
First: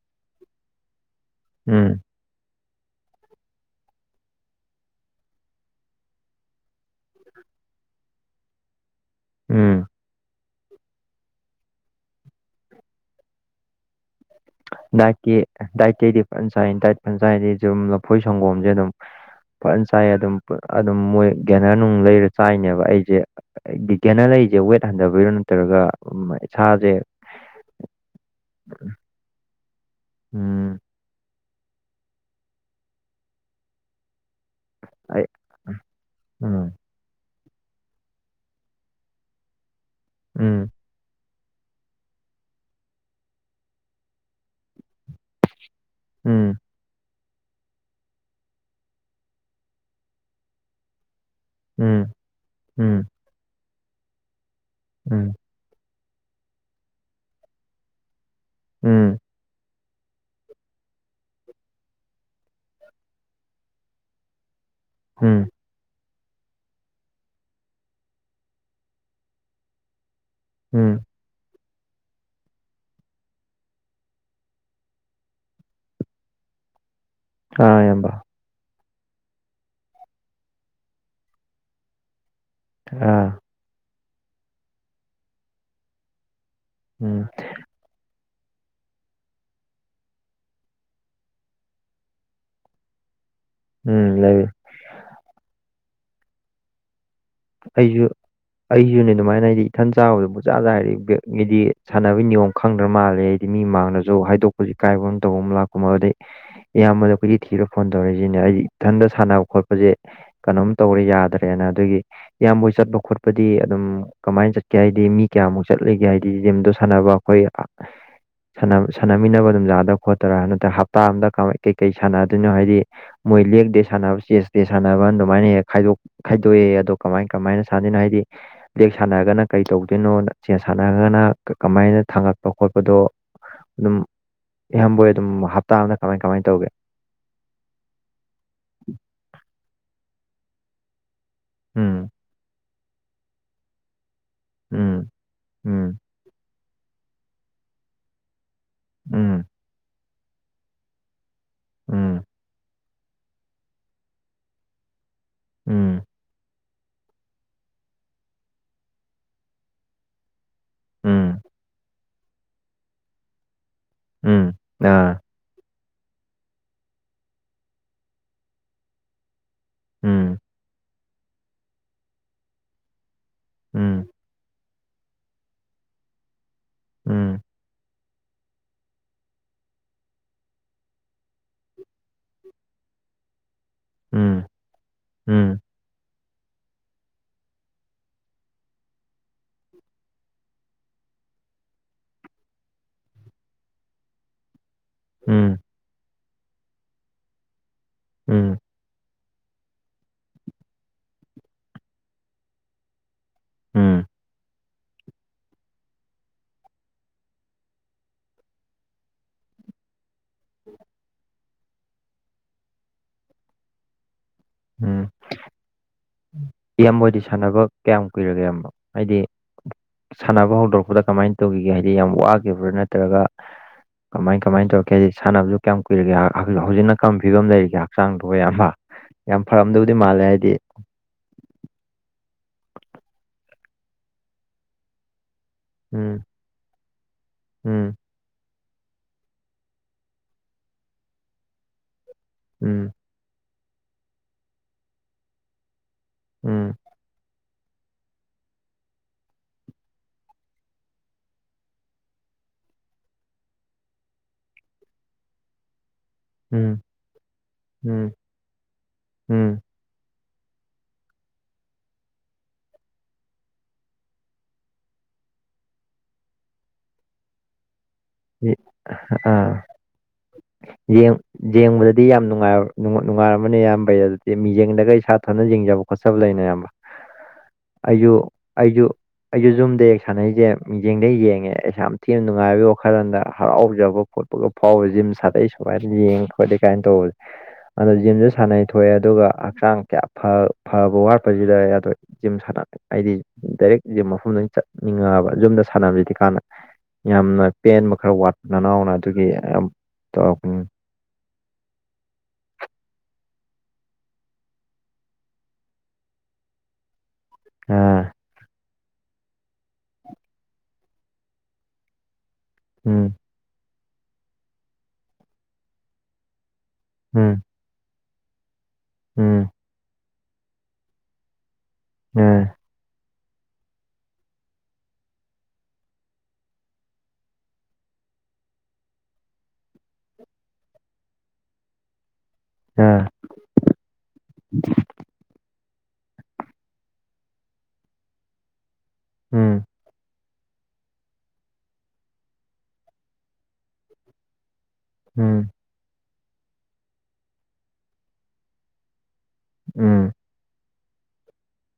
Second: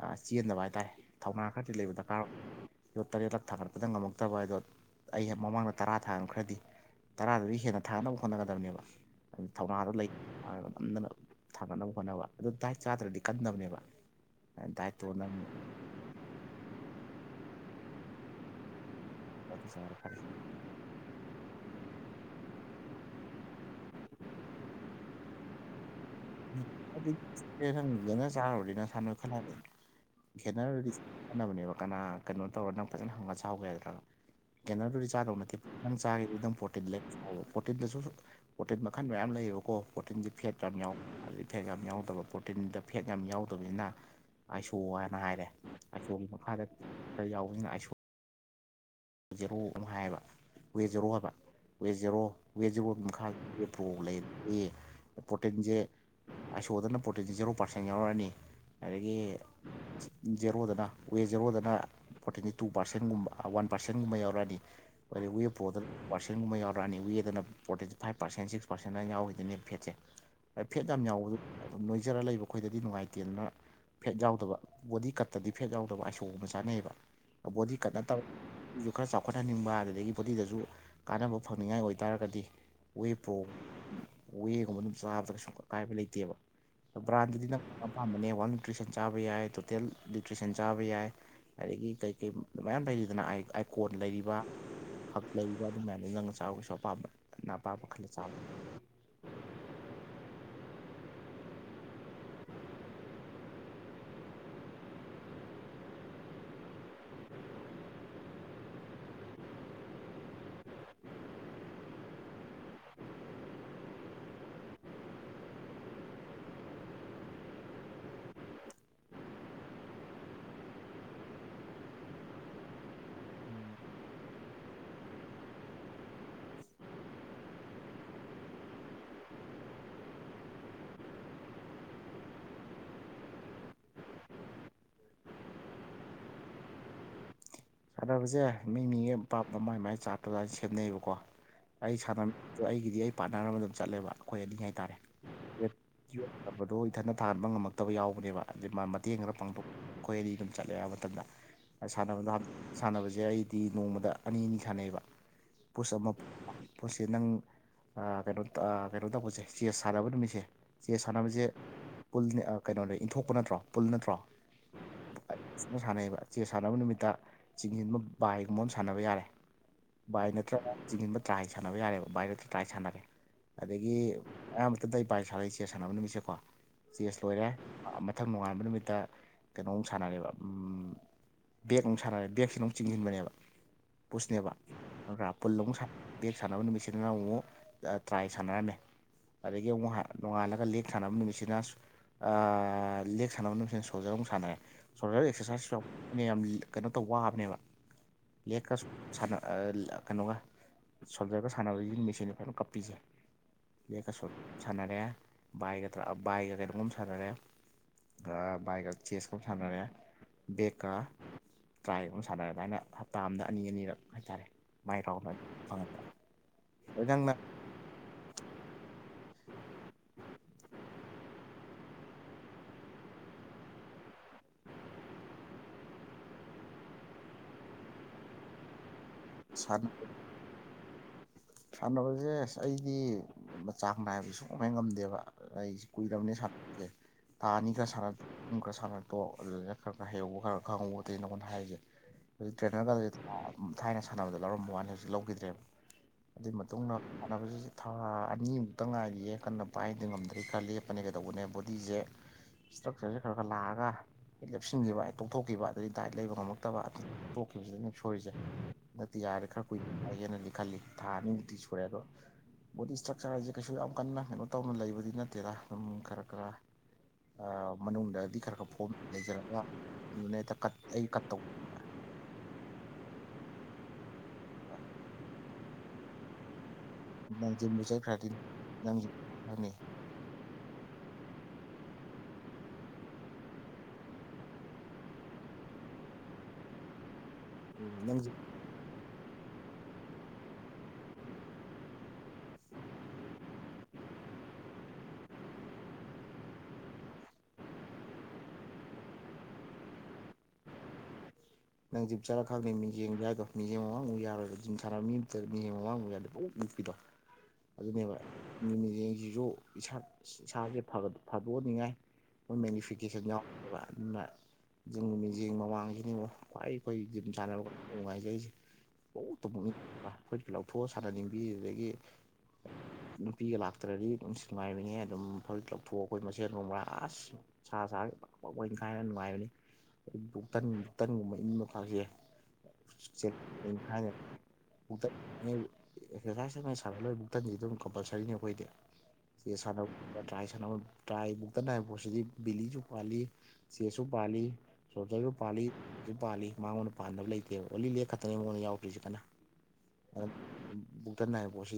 ꯑ ꯆꯦꯟꯗꯕ ꯍꯥꯏꯇꯥꯔꯦ ꯊꯧꯅꯥ ꯈꯔꯗꯤ ꯂꯩꯕ ꯎꯝ ꯗꯀ ꯇꯥꯔꯣ ꯌꯣꯠ ꯇꯔꯦꯠꯂꯛ ꯊꯥꯒꯠꯄꯗ ꯉꯝꯃꯛꯇꯕ ꯍꯥꯏꯗꯣ ꯑꯩ ꯃꯃꯥꯡꯗ ꯇꯔꯥ ꯊꯥꯡꯈ꯭ꯔꯗꯤ ꯇꯔꯥꯗꯨꯗꯩ ꯍꯦꯟꯅ ꯊꯥ ꯅꯕ ꯍꯣꯠꯅꯒꯗꯕꯅꯦꯕ ꯎꯝ ꯊꯧꯅꯥꯗꯣ ꯂꯩ ꯅꯝꯗꯅ ꯊꯥꯡꯒꯠꯅꯕ ꯍꯣꯠꯅꯕ ꯑꯗꯨ ꯗꯥꯏꯠ ꯆꯥꯗ꯭ꯔꯗꯤ ꯀꯟꯗꯝꯅꯦꯕ꯫ ꯗꯥꯏꯀꯤ ꯗꯥꯏꯇꯩꯗꯤ ꯐꯥꯏ ꯗꯥꯏꯠ ꯄ ꯆꯥꯏꯗꯤꯝ ꯂꯐꯣꯏ ꯁꯪꯒꯣꯝꯁꯦ ꯑꯗꯨꯝ ꯑꯗꯨ ꯐꯖꯅ ꯆꯥꯔ ꯆꯥꯏ ꯐꯔꯦ ꯑꯗꯨꯝ ꯑꯗꯨꯝ ꯃꯣꯏ ꯒ꯭ꯌꯥꯅꯔ ꯅꯨꯡ ꯂꯩꯔ ꯆꯥꯏꯅꯦꯕ ꯑꯩꯁꯦ ꯕꯤꯒ꯭ꯌꯥꯅ ꯂꯩꯔꯤꯁꯦ ꯋꯦꯠ ꯍꯟꯊꯕꯩꯔꯣ ꯅꯠꯇ꯭ꯔꯒ ꯎꯝ, ꯏꯁꯥꯁꯦ ꯪꯅ ꯆꯥꯔꯨꯔꯅꯤꯅ ꯁꯥꯟꯅꯅꯕ ꯈꯜꯂꯅꯤ ꯎꯝ ꯈꯦꯠꯅꯔꯨꯔꯗꯤ ꯍꯣꯠꯅꯕꯅꯦꯕ ꯀꯅꯥ ꯀꯩꯅꯣ ꯇꯧꯔ ꯅꯪ ꯐꯖꯅ ꯍꯪꯒ ꯆꯥꯎꯥꯎꯒꯦ ꯍꯥꯏꯗ꯭ꯔꯅ ꯀꯦꯅꯔꯗꯨꯗꯤ ꯑꯩ ꯆꯥꯗꯕ ꯅꯦ ꯄꯪ ꯆꯥꯈꯤꯕ ꯑꯗꯨꯗꯝ ꯎꯝ ꯐꯣꯔꯇꯤꯟ ꯂꯦꯛ ꯐꯥꯎꯋ ꯄ꯭ꯔꯣꯇꯤꯟꯗꯁꯨ ꯄ꯭ꯔꯣꯇꯤꯟ ꯃꯈꯜ ꯃꯌꯥꯝ ꯂꯩꯌꯦꯕꯀꯣ ꯄ꯭ꯔꯣꯇꯤꯟꯁꯦ ꯐꯦꯠ ꯎꯝ ꯌꯥꯝ ꯌꯥꯎꯋ ꯑꯗꯨꯗꯤ ꯐꯦꯠ ꯌꯥꯝ ꯌꯥꯎꯗꯕ ꯄ꯭ꯔꯣꯇꯤꯟꯗ ꯐꯦꯠ ꯌꯥꯝ ꯌꯥꯎꯗꯕꯅꯤꯅ ꯑꯥꯏꯁꯣ ꯍꯥꯏꯅ ꯍꯥꯏꯔꯦ ꯑꯁꯣꯒꯤ ꯎꯝ ꯃꯈꯥꯗ ꯈ ꯌꯥꯎꯋꯅ ꯑꯁ ꯖꯦꯔꯣ ꯑꯃ ꯍꯥꯏꯌꯦꯕ ꯋꯦꯠ ꯖꯦꯔꯣ ꯍꯥꯏꯕ ꯋꯦ ꯎꯝ ꯖꯦꯔꯣ ꯋꯦꯠ ꯖꯦꯔꯣ ꯎꯝ ꯈ ꯄꯣ ꯂꯩ ꯎꯝ ꯄ꯭ꯔꯣꯇꯤꯟꯁꯦ ꯑꯥꯏꯁꯣꯗꯅ ꯄ꯭ꯔꯇꯦꯟꯁꯤ ꯖꯦꯔꯣ ꯄꯥꯔꯁꯦꯟ ꯌꯥꯎꯔꯛꯑꯅꯤ ꯑꯗꯒꯤ ꯎꯝ ꯖꯦꯔꯣꯗꯅ ꯋꯦ ꯖꯦꯔꯣꯗꯅ ꯐꯣꯔꯇꯤ ꯇꯨ ꯄꯥꯔꯁꯦꯟꯒꯨꯝꯕ ꯋꯥꯟ ꯄꯔꯁꯦꯟꯒꯤ ꯃ ꯑꯣ ꯔꯥꯗꯤ ꯋꯦꯕ ꯎꯝ ꯐꯣꯔꯗ ꯄꯥꯔꯁꯦꯟꯒꯨꯝꯕ ꯌꯥꯎꯔꯛꯑꯅꯤ ꯋꯦꯗꯅ forty five percent six percent ꯌꯥꯎꯈꯤꯗꯨꯣꯏꯅꯦ ꯐꯦꯠꯁꯦ ꯐꯦꯠ ꯎꯝ ꯌꯥꯝ ꯌꯥꯎꯕꯗ ꯑꯗꯨꯝ ꯅꯣꯏꯖꯔ ꯂꯩꯕ ꯑꯩꯈꯣꯏꯗꯗꯤ ꯅꯨꯡꯉꯥꯏꯇꯦꯅ ꯐꯦꯠ ꯌꯥꯎꯗꯕ ꯕꯣꯗꯤ ꯀꯠꯇꯗꯤ ꯐꯦꯠ ꯌꯥꯎꯗꯕ ꯑꯥꯏꯁꯣ ꯑꯃ ꯆꯥꯅꯩꯑꯕ ꯕꯣꯗꯤ ꯑꯥ ꯀꯠ ꯏꯌꯥꯝꯕ ꯅꯠꯇꯕ ꯨ ꯈꯔ ꯆꯥꯎꯈꯠꯍꯟꯅꯤꯡꯕ ꯑꯗꯨꯗꯒꯤ ꯕꯣꯗꯤꯗꯁꯨ ꯀꯥꯟꯅꯕ ꯐꯪꯅꯤꯡꯉꯥꯏ ꯑꯣꯏꯇꯥꯔꯒꯗꯤ ꯋꯦ ꯑꯥ ꯄ꯭ꯔꯣ ꯋꯦꯒꯨꯝꯕ ꯑꯗꯨꯝ ꯆꯥꯕꯗ ꯀꯩꯁꯨ ꯑꯀꯥꯏꯕ ꯂꯩꯇꯦꯕ ꯎꯝ ꯕ꯭ꯔꯥꯟꯗꯨꯗꯤ ꯅꯄꯥꯝꯕꯅꯦ ꯋꯥꯜ ꯅ꯭ꯌꯨꯇ꯭ꯔꯤꯁꯟ ꯆꯥꯕ ꯌꯥꯏ ꯇꯣꯇꯦꯜ ꯅ꯭ꯌꯨꯇ꯭ꯔꯤꯁꯟ ꯆꯥꯕ ꯌꯥꯏ ꯑꯗꯒꯤ ꯀꯩ ꯀꯩ ꯃꯌꯥꯝ ꯂꯩꯔꯤꯗꯅ ꯀꯣꯟ ꯎꯝ ꯂꯩꯔꯤꯕ ꯂꯩ ꯍꯛ ꯂꯩꯔꯤꯕ ꯑꯗꯨꯃꯥꯏꯅꯗꯨ ꯅꯪ ꯆꯥꯕꯒꯤꯁꯨ ꯑꯄꯥꯝꯕ ꯅꯪꯅ ꯑꯄꯥꯝꯕ ꯑꯩꯁꯨ ꯈꯜꯂ ꯆꯥꯕ ꯌꯥꯏ꯫ ꯑꯩꯁꯨꯅꯦ ꯑꯗꯨꯃꯥꯏꯅ ꯍꯥꯏꯗꯤ ꯏꯊꯟ ꯆꯥꯕ [UNINTELLIGIBLE] ꯁꯥꯟꯅꯕꯒꯤ ꯅꯤꯌꯣꯝ ꯈꯪꯗ꯭ꯔ ꯃꯥꯜꯂꯦ ꯍꯥꯏꯗꯤ ꯃꯤ ꯃꯥꯡꯗꯁꯨ ꯍꯥꯏꯗꯣꯛ ꯍꯧꯖꯤꯛ ꯀꯥꯏꯕ ꯑꯃ ꯇꯧꯕ ꯑꯃ ꯂꯥꯛꯄ ꯃꯗꯩ ꯏꯌꯥꯝꯕꯗ ꯑꯩꯈꯣꯏꯗꯤ ꯊꯤꯔꯣ ꯐꯣꯟ ꯇꯧꯔꯛꯏꯁꯤꯅꯦ ꯑꯩꯗꯤ ꯏꯊꯟꯇ ꯁꯥꯟꯅꯕ ꯈꯣꯠꯄꯁꯦ ꯀꯩꯅꯣꯝ ꯇꯧꯔꯦ ꯌꯥꯗ꯭ꯔꯦꯅ ꯑꯗꯨꯒꯤ ꯏꯌꯥꯝꯕꯣꯏ ꯆꯠꯄ ꯈꯣꯠꯄꯗꯤ ꯑꯗꯨꯝ ꯀꯃꯥꯏꯅ ꯆꯠꯀꯦ ꯍꯥꯏꯗꯤ ꯃꯤ ꯀꯌꯥꯃꯨꯛ ꯆꯠꯂꯤꯒꯦ ꯍꯥꯏꯗꯤ ꯖꯤꯝꯗꯣ ꯁꯥꯟꯅꯕ ꯑꯩꯈꯣꯏ [UNINTELLIGIBLE] ꯁꯥꯟꯅꯃꯤꯟꯅ ꯑꯗꯨꯝ ꯌꯥꯗ꯭ꯔ ꯈꯣꯠꯇꯔ ꯅꯠꯇ꯭ꯔꯦ ꯍꯞꯇꯥ ꯑꯝꯗ ꯀꯃ ꯀꯩꯀꯩ ꯁꯥꯟꯅꯗꯣꯏꯅꯣ ꯍꯥꯏꯗꯤ ꯃꯣꯏ ꯂꯦꯛꯇꯦ ꯁꯥꯟꯅꯕ ꯆꯦꯁꯇꯦ ꯁꯥꯟꯅꯕ ꯑꯗꯨꯃꯥꯏꯅ ꯍꯦꯛ ꯈꯥꯏꯗꯣꯛꯑꯦ ꯑꯗꯣ ꯀꯃꯥꯏ ꯀꯃꯥꯏꯅ ꯁꯥꯖꯤꯅ ꯍꯥꯏꯗꯤ ꯁꯥꯟꯅꯔꯒꯅ ꯀꯩ ꯇꯧꯗꯣꯏꯅꯣ ꯆꯦꯟ ꯁꯥꯟꯅꯔꯒꯅ ꯀꯃꯥꯏꯅ ꯊꯥꯡꯉꯛꯄ ꯈꯣꯠꯄꯗꯣ ꯑꯗꯨꯝ ꯏꯍꯕꯣꯏ ꯑꯗꯨꯝ ꯍꯞꯇꯥ ꯑꯃꯗ ꯀꯃꯥꯏ ꯀꯃꯥꯏꯅ ꯇꯧꯒꯦ ꯁꯥꯟꯅꯕꯁꯦ ꯃꯤ ꯃꯤꯒ ꯄꯞ ꯃꯃꯥꯏ ꯃꯃꯥꯏ ꯆꯥꯄ ꯑꯗꯨꯅ ꯁꯦꯝꯅꯩꯑꯕꯀꯣ ꯑꯩ ꯎꯝ ꯁꯥꯟꯅ ꯑꯗꯣ ꯑꯩꯒꯤꯗꯤ ꯑꯩ ꯄꯥꯠꯅꯔ ꯑꯃ ꯑꯗꯨꯝ ꯆꯠꯂꯦꯕ ꯑꯩꯈꯣꯏ ꯑꯅꯤ ꯎꯝ ꯎꯝ ꯍꯥꯏꯇꯥꯔꯦꯕꯗꯣ ꯏꯊꯅ ꯊꯥꯍꯟꯕ ꯉꯝꯃꯛꯇꯕ ꯌꯥꯎꯕꯅꯦꯕ ꯑꯗꯨ ꯃꯥ ꯃꯇꯦꯡ ꯈꯔ ꯎꯝ ꯄꯥꯡꯊꯣꯛ ꯑꯩꯈꯣꯏ ꯑꯅꯤ ꯑꯗꯨꯝ ꯆꯠꯂꯦ ꯍꯥꯏꯕ ꯃꯇꯝꯗ ꯎꯝ ꯁꯥꯟꯅꯕꯗ ꯁꯥꯟꯅꯕꯁꯦ ꯑꯩꯗꯤ ꯅꯣꯡꯃꯗ ꯑꯅꯤ ꯑꯅꯤ ꯁꯥꯟꯅꯩꯑꯕ ꯄꯨꯁ ꯎꯝ ꯑꯃ ꯄꯣꯠꯁꯦ ꯅꯪ ꯀꯩꯅꯣ ꯀꯩꯅꯣ ꯇꯧꯕꯁꯦ ꯆꯦꯁ ꯁꯥꯟꯅꯕ ꯅꯨꯃꯤꯠꯁꯦ ꯆꯦ ꯎꯝ ꯁꯥꯟꯅꯕꯁꯦꯜ ꯀꯩꯅꯣꯅꯦ ꯏꯟꯊꯣꯛꯄ ꯅꯠꯇ꯭ꯔꯣ ꯄꯨꯜ ꯅꯠꯇ꯭ꯔꯣ ꯎꯝ ꯑꯥ ꯅ ꯁꯥꯟꯅꯩꯑꯕ ꯆꯦ ꯁꯥꯟꯅꯕ ꯅꯨꯃꯤꯠꯇ ꯆꯤꯡꯁꯤꯟꯕ ꯕꯥꯏꯒꯨꯝꯕ ꯑꯃ ꯁꯥꯟꯅꯕ ꯌꯥꯔꯦ ꯕꯥꯏ ꯎꯝ ꯅꯠꯇ꯭ꯔꯒ ꯆꯤꯡꯁꯤꯟꯕ ꯇ꯭ꯔꯥꯏ ꯁꯥꯟꯅꯕ ꯌꯥꯔꯦꯕ ꯕꯥꯏꯔ ꯇ꯭ꯔꯥꯏ ꯁꯥꯟꯅꯔꯦ ꯎꯝ ꯑꯗꯒꯤ ꯑꯌꯥꯝ [UNINTELLIGIBLE] ꯆꯦꯁ ꯁꯥꯟꯅꯕ ꯅꯨꯃꯤꯠꯁꯦꯀꯣ ꯆꯦꯁ ꯎꯝ ꯂꯣꯏꯔꯦ ꯃꯊꯪ ꯅꯣꯉꯥꯟꯕ ꯅꯨꯃꯤꯠꯇ ꯀꯩꯅꯣꯝ ꯁꯥꯟꯅꯔꯦꯕ ꯕꯦꯛ ꯑꯃꯨꯛ ꯁꯥꯟꯅꯔꯦ ꯕꯦ ꯐꯤꯅꯨꯡ ꯆꯤꯡꯁꯤꯟꯕꯅꯦꯕ ꯎꯝ ꯄꯨꯁꯅꯦꯕ ꯑꯗꯨꯒ ꯎꯝ ꯄꯨꯜꯂꯅꯨꯡ ꯕꯦꯛ ꯁꯥꯟꯅꯕ ꯅꯨꯃꯤꯠꯁꯤꯗꯅ ꯑꯃꯨꯛ ꯇ꯭ꯔꯥꯏ ꯁꯥꯟꯅꯔꯝꯃꯦ ꯑꯗꯒꯤ ꯑꯃꯨꯛ ꯅꯣꯡꯉꯥꯜꯂꯒ ꯂꯦꯛ ꯊꯥꯅꯕ ꯅꯨꯃꯤꯠꯁꯤꯅ ꯂꯦꯛ ꯁꯥꯟꯅꯕ ꯅꯨꯃꯤꯁꯤꯅ ꯁꯣꯜꯖꯔ ꯑꯃꯨꯛ ꯁꯥꯟꯅꯔꯦ ꯁꯣꯗꯔ ꯎꯝ ꯑꯦꯛꯁꯔꯁꯥꯏꯁꯁꯨ ꯌꯥꯝ ꯀꯩꯅꯣ ꯇꯧ ꯋꯥꯕꯅꯦꯕ ꯎꯝ ꯂꯦꯛꯀꯁꯨ ꯁꯥꯟꯅ [UNINTELLIGIBLE] ꯀꯩꯅꯣꯒ ꯁꯣꯝꯖꯔꯒ ꯁꯥꯟꯅꯕꯗꯒꯤ ꯃꯦꯁꯤꯗ ꯐꯣꯏꯅ ꯀꯞꯄꯤꯁꯦ ꯎꯝ ꯌꯦꯛꯀꯁꯨꯠ ꯁꯥꯟꯅꯔꯦ ꯕꯥꯏꯒ ꯕꯥꯏꯒ ꯀꯩꯅꯣꯝꯒꯨꯝ ꯁꯥꯟꯅꯔꯦ ꯕꯥꯏꯀ ꯆꯦꯁꯀꯨꯝ ꯁꯥꯟꯅꯔꯦ ꯕꯦꯛꯒꯀ ꯇ꯭ꯔꯥꯏ ꯑꯃ ꯁꯥꯟꯅꯔꯃꯥꯏꯅ ꯍꯞꯇꯥ ꯑꯝꯗ ꯑꯅꯤ ꯑꯅꯤꯔꯛ ꯍꯥꯏꯇꯥꯔꯦ ꯃꯥꯏ [UNINTELLIGIBLE] ꯑꯗꯣ ꯏꯕꯣꯏꯗꯤ ꯅꯪꯅ ꯁꯥꯟꯅꯕ ꯀꯌꯥꯝ ꯀꯨꯏꯔꯒꯦ ꯌꯥꯝꯕ ꯍꯥꯏꯗꯤ ꯁꯥꯟꯅꯕ ꯍꯧꯗꯣꯔꯛꯄꯗ ꯀꯃꯥꯏꯅ ꯇꯧꯈꯤꯒꯦ ꯍꯥꯏꯗꯤ ꯌꯥꯝ ꯋꯥꯈꯤꯕ꯭ꯔꯥ ꯅꯠꯇ꯭ꯔꯒ ꯀꯃꯥꯏ ꯀꯃꯥꯏꯅ ꯇꯧꯔꯒꯦ ꯗꯤ ꯁꯥꯟꯅꯕꯁꯨ ꯀꯌꯥꯝ ꯀꯨꯏꯔꯒꯦ ꯍꯧꯖꯤꯛꯅ ꯀꯔꯝꯕ ꯐꯤꯕꯝ ꯂꯩꯔꯤꯒꯦ ꯍꯛꯆꯥꯡꯗꯣꯌꯥꯝꯕ [UNINTELLIGIBLE] ꯁꯥꯟꯅꯕꯁꯦ ꯑꯩꯗꯤ ꯃꯆꯥꯡ ꯅꯥꯏꯕꯁꯨ [UNINTELLIGIBLE] ꯉꯝꯗꯦꯕ ꯑꯩꯁ ꯎꯝ ꯀꯨꯏꯔꯕꯅꯦ [UNINTELLIGIBLE] ꯇꯥ ꯑꯅꯤꯒꯅ ꯎꯝ ꯑꯗꯨ ꯈꯔ ꯁꯥꯟꯅꯔꯄꯣ ꯑꯗꯨꯗꯒ ꯈꯔ ꯈꯔ ꯍꯩꯍꯧꯕ ꯈꯔ ꯈꯪꯍꯧꯕ ꯅ ꯑꯩꯉꯣꯟꯗ ꯍꯥꯏꯔꯤꯁꯦ ꯍꯧꯖꯤꯛ ꯎꯝ ꯇ꯭ꯔꯦꯅꯔꯒꯗ ꯊꯥꯏꯅ ꯁꯥꯟꯅꯕꯗ ꯂꯧꯔꯝꯕ ꯋꯥꯅꯤ ꯍꯧꯖꯤꯛ ꯂꯧꯈꯤꯗ꯭ꯔꯦꯕ ꯑꯗꯨꯒꯤ ꯎꯝ ꯃꯇꯨꯡꯗ ꯁꯥꯟꯅꯕꯁꯤ ꯊꯥ ꯑꯅꯤꯃꯨꯛꯇ ꯉꯥꯏꯔꯤꯌꯦ ꯀꯟꯅ ꯄꯥꯏꯗ ꯉꯝꯗ꯭ꯔꯤ ꯈꯔ ꯂꯦꯞꯄꯅꯦ ꯀꯩꯗꯧꯕꯅꯦ ꯕꯣꯗꯤꯁꯦ ꯏꯁꯇ꯭ꯔꯛꯆꯔꯁꯦ ꯈꯔ ꯈꯔ ꯂꯥꯛꯑꯒ ꯂꯦꯞꯁꯤꯟꯈꯤꯕ ꯑꯩ ꯇꯣꯛꯊꯣꯛꯈꯤꯕ ꯑꯗꯩ ꯗꯥꯏꯠ ꯂꯩꯕ ꯉꯝꯃꯛꯇꯕ ꯎꯝ ꯑꯗꯨ ꯇꯣꯛꯈꯤꯕꯁꯤꯗ ꯑꯗꯨ ꯎꯝ ꯁꯣꯏꯔꯤꯁꯦ ꯅꯠꯇꯦ ꯌꯥꯔꯦ ꯎꯝ ꯈꯔ ꯀꯨꯏꯅꯦ ꯌꯥꯒꯦꯅꯗꯤ ꯈꯜꯂꯤ ꯊꯥ ꯑꯅꯤꯃꯨꯛꯇꯤ ꯁꯨꯔꯦ ꯑꯗꯣ ꯕꯣꯗꯤ ꯏꯁꯇ꯭ꯔꯛꯆꯔ ꯍꯥꯏꯁꯦ ꯀꯩꯁꯨ ꯌꯥꯝ ꯀꯟꯅ ꯀꯩꯅꯣ ꯇꯧꯅ ꯂꯩꯕꯗꯤ ꯅꯠꯇꯦꯔ ꯑꯗꯨꯝ ꯈꯔ ꯈꯔ ꯑꯥ ꯃꯅꯨꯡꯗꯗꯤ ꯎꯝ ꯈꯔ ꯈꯔ ꯐꯣꯝ ꯑꯥ ꯂꯩꯖꯔꯒ ꯑꯗꯨꯅ ꯍꯦꯛꯇ ꯀꯠ ꯑꯩ ꯀꯠ ꯇꯧ ꯑꯗꯨꯗꯤ ꯌꯥꯝ ꯅꯨꯡꯉꯥꯏ ꯅꯨꯡꯉꯥꯏꯔꯝꯃꯅꯤ ꯏꯌꯥꯝꯕꯩ ꯑꯗꯨꯗꯤ ꯃꯤꯌꯦꯡꯗꯒ ꯏꯁꯥ ꯊꯥꯅ ꯌꯦꯡꯖꯕ ꯈꯣꯠꯆꯕ ꯂꯩꯅ ꯑꯌꯥꯝꯕ ꯅꯪꯖꯕꯨ ꯑꯩꯁꯨ ꯖꯨꯝꯗ [UNINTELLIGIBLE] ꯍꯦꯛ ꯁꯥꯟꯅꯩꯁꯦ ꯃꯤꯌꯦꯡꯗꯩ ꯌꯦꯡꯉꯦ ꯑꯩꯁ ꯌꯥꯝ ꯊꯤꯅ ꯅꯨꯡꯉꯥꯏ ꯋꯥ ꯋꯥꯈꯜꯔꯗ ꯍꯔꯥꯎꯖꯕ ꯈꯣꯠꯄꯒ ꯐꯥꯎꯕ ꯖꯤꯝ ꯁꯥꯗꯩ ꯁꯨꯃꯥꯏꯅ ꯌꯦꯡ ꯈꯣꯠꯂꯤ ꯀꯥꯏꯅ ꯇꯧꯕꯁ ꯑꯗꯣ ꯅꯪ ꯖꯤꯝꯁꯨ ꯁꯥꯟꯅꯩ ꯊꯣꯛꯑꯦ ꯑꯗꯨꯒ ꯍꯛꯆꯥꯡ ꯀꯌꯥ ꯐꯕ ꯋꯥꯠꯄꯁꯤꯗ ꯌꯥꯗꯣꯛꯏꯦ ꯖꯤꯝ ꯁꯥꯟ ꯍꯥꯏꯗꯤ ꯗꯥꯏꯔꯦꯛ ꯖꯤꯝ ꯃꯐꯝꯗ ꯆꯠꯅꯤꯡꯉꯕ ꯖꯨꯝꯗ ꯁꯥꯟꯅꯕꯁꯤꯗꯤ ꯀꯥꯟꯅ ꯌꯥꯝꯅ ꯄꯦꯟꯕ ꯈꯔ ꯋꯥꯠꯄ ꯅꯅꯥꯎꯅ ꯑꯗꯨꯒꯤ ꯇꯧꯔꯛꯄꯅꯤ ꯅꯪ ꯝ ꯆꯥꯔꯥ ꯈꯪꯅꯦ ꯃꯤꯡ ꯌꯦꯡꯕ ꯌꯥꯏꯗꯣ ꯃꯤ ꯌꯦꯡ ꯑꯋꯥꯡ ꯑꯃꯕ ꯌꯥꯔꯣꯏꯕ ꯖꯤꯝ ꯁꯥꯥꯔ ꯃꯤ ꯑꯃ ꯃꯤꯡ ꯑꯋꯥꯡꯕꯨ ꯌꯥꯗꯦ ꯑꯣꯛ ꯎꯞꯄꯤꯗꯣ ꯑꯥ ꯑꯗꯨꯅꯦꯕ ꯅꯨ ꯃꯤꯌꯦꯡꯁꯤꯁꯨ ꯏꯁꯥ ꯏꯁꯥꯁꯦ ꯐꯥꯗꯣꯛꯍꯟꯅꯤꯡꯉꯥꯏ ꯑꯩꯣꯏ ꯎꯝ ꯃꯦꯒꯅꯤꯐꯤꯀꯦꯁꯟ ꯌꯥꯎꯕ ꯑꯗꯨꯅ ꯨꯝꯒꯤ ꯃꯤꯠꯌꯦꯡ ꯃꯃꯥꯡꯒꯤꯅꯤꯕ ꯈ꯭ꯋꯥꯏ ꯑꯩꯈꯣꯏ ꯖꯤꯝ ꯎꯝ ꯁꯥꯟꯅꯕ ꯅꯨꯡꯉꯥꯏꯖꯩꯁꯦ ꯎꯝ ꯑꯩꯈꯣꯏ ꯂꯥꯎꯊꯣꯛꯑꯣ ꯁꯥꯟꯅꯅꯤꯡꯕꯤ ꯑꯗꯨꯗꯒꯤ ꯎꯝ ꯅꯨꯄꯤꯒ ꯂꯥꯛꯇ꯭ꯔꯗꯤ ꯑꯗꯨꯝ ꯁ ꯉꯥꯏꯔꯤꯉꯦ ꯑꯗꯨꯝ ꯐꯔꯤ ꯂꯧꯊꯣꯛꯑ ꯑꯩꯈꯣꯏ ꯃꯁꯦꯟ ꯅꯣꯡꯕꯥ ꯑꯁ ꯁꯥ ꯁꯥ ꯄ ꯂ ꯀꯥꯏꯅ ꯅꯨꯡꯉꯥꯏꯕꯅꯤ ꯕꯨꯛꯇꯟ ꯕꯨꯛꯇꯟꯒꯨꯝꯕ ꯄꯨꯅꯤꯡ ꯃꯈꯁꯦ ꯑ ꯏꯈꯅ ꯕꯨꯛꯇꯟ ꯑꯦꯛꯁꯔꯁꯥꯏꯁ ꯑꯃ ꯁꯥꯥꯟꯅ ꯂꯣꯏ ꯕꯨꯛꯇꯟꯁꯤ ꯑꯗꯨꯝ ꯀꯝꯄꯜꯁꯔꯤꯅꯤ ꯑꯩꯈꯣꯏꯗꯤ ꯎꯝ ꯁꯥꯟꯅ꯭ꯔꯥꯏ ꯁꯅ ꯇ꯭ꯔꯥꯏꯃꯨꯛꯇ ꯅꯥꯏꯕ ꯄꯣꯠꯁꯤꯗꯤ ꯕꯤꯂꯤꯁꯨ ꯄꯥꯜꯂꯤ ꯆꯦꯁꯨ ꯄꯥꯜꯂꯤ ꯁꯣꯇꯔꯁꯨ ꯎꯝ ꯄꯥꯜꯂꯤ ꯁꯨ ꯄꯥꯜꯂꯤ ꯃꯉꯣꯟꯗ ꯄꯥꯟꯅꯕ ꯂꯩꯇꯦꯕ ꯑꯣ ꯂꯤ ꯂꯦꯛ ꯈꯛꯇ꯭ꯔꯅꯦ ꯑꯩꯉꯣꯟꯗ ꯌꯥꯎꯗ꯭ꯔꯤꯁꯤ ꯀꯅꯥ ꯎꯝ ꯕꯨꯛꯇ ꯅꯥꯏꯕ ꯄꯣꯠꯁꯤ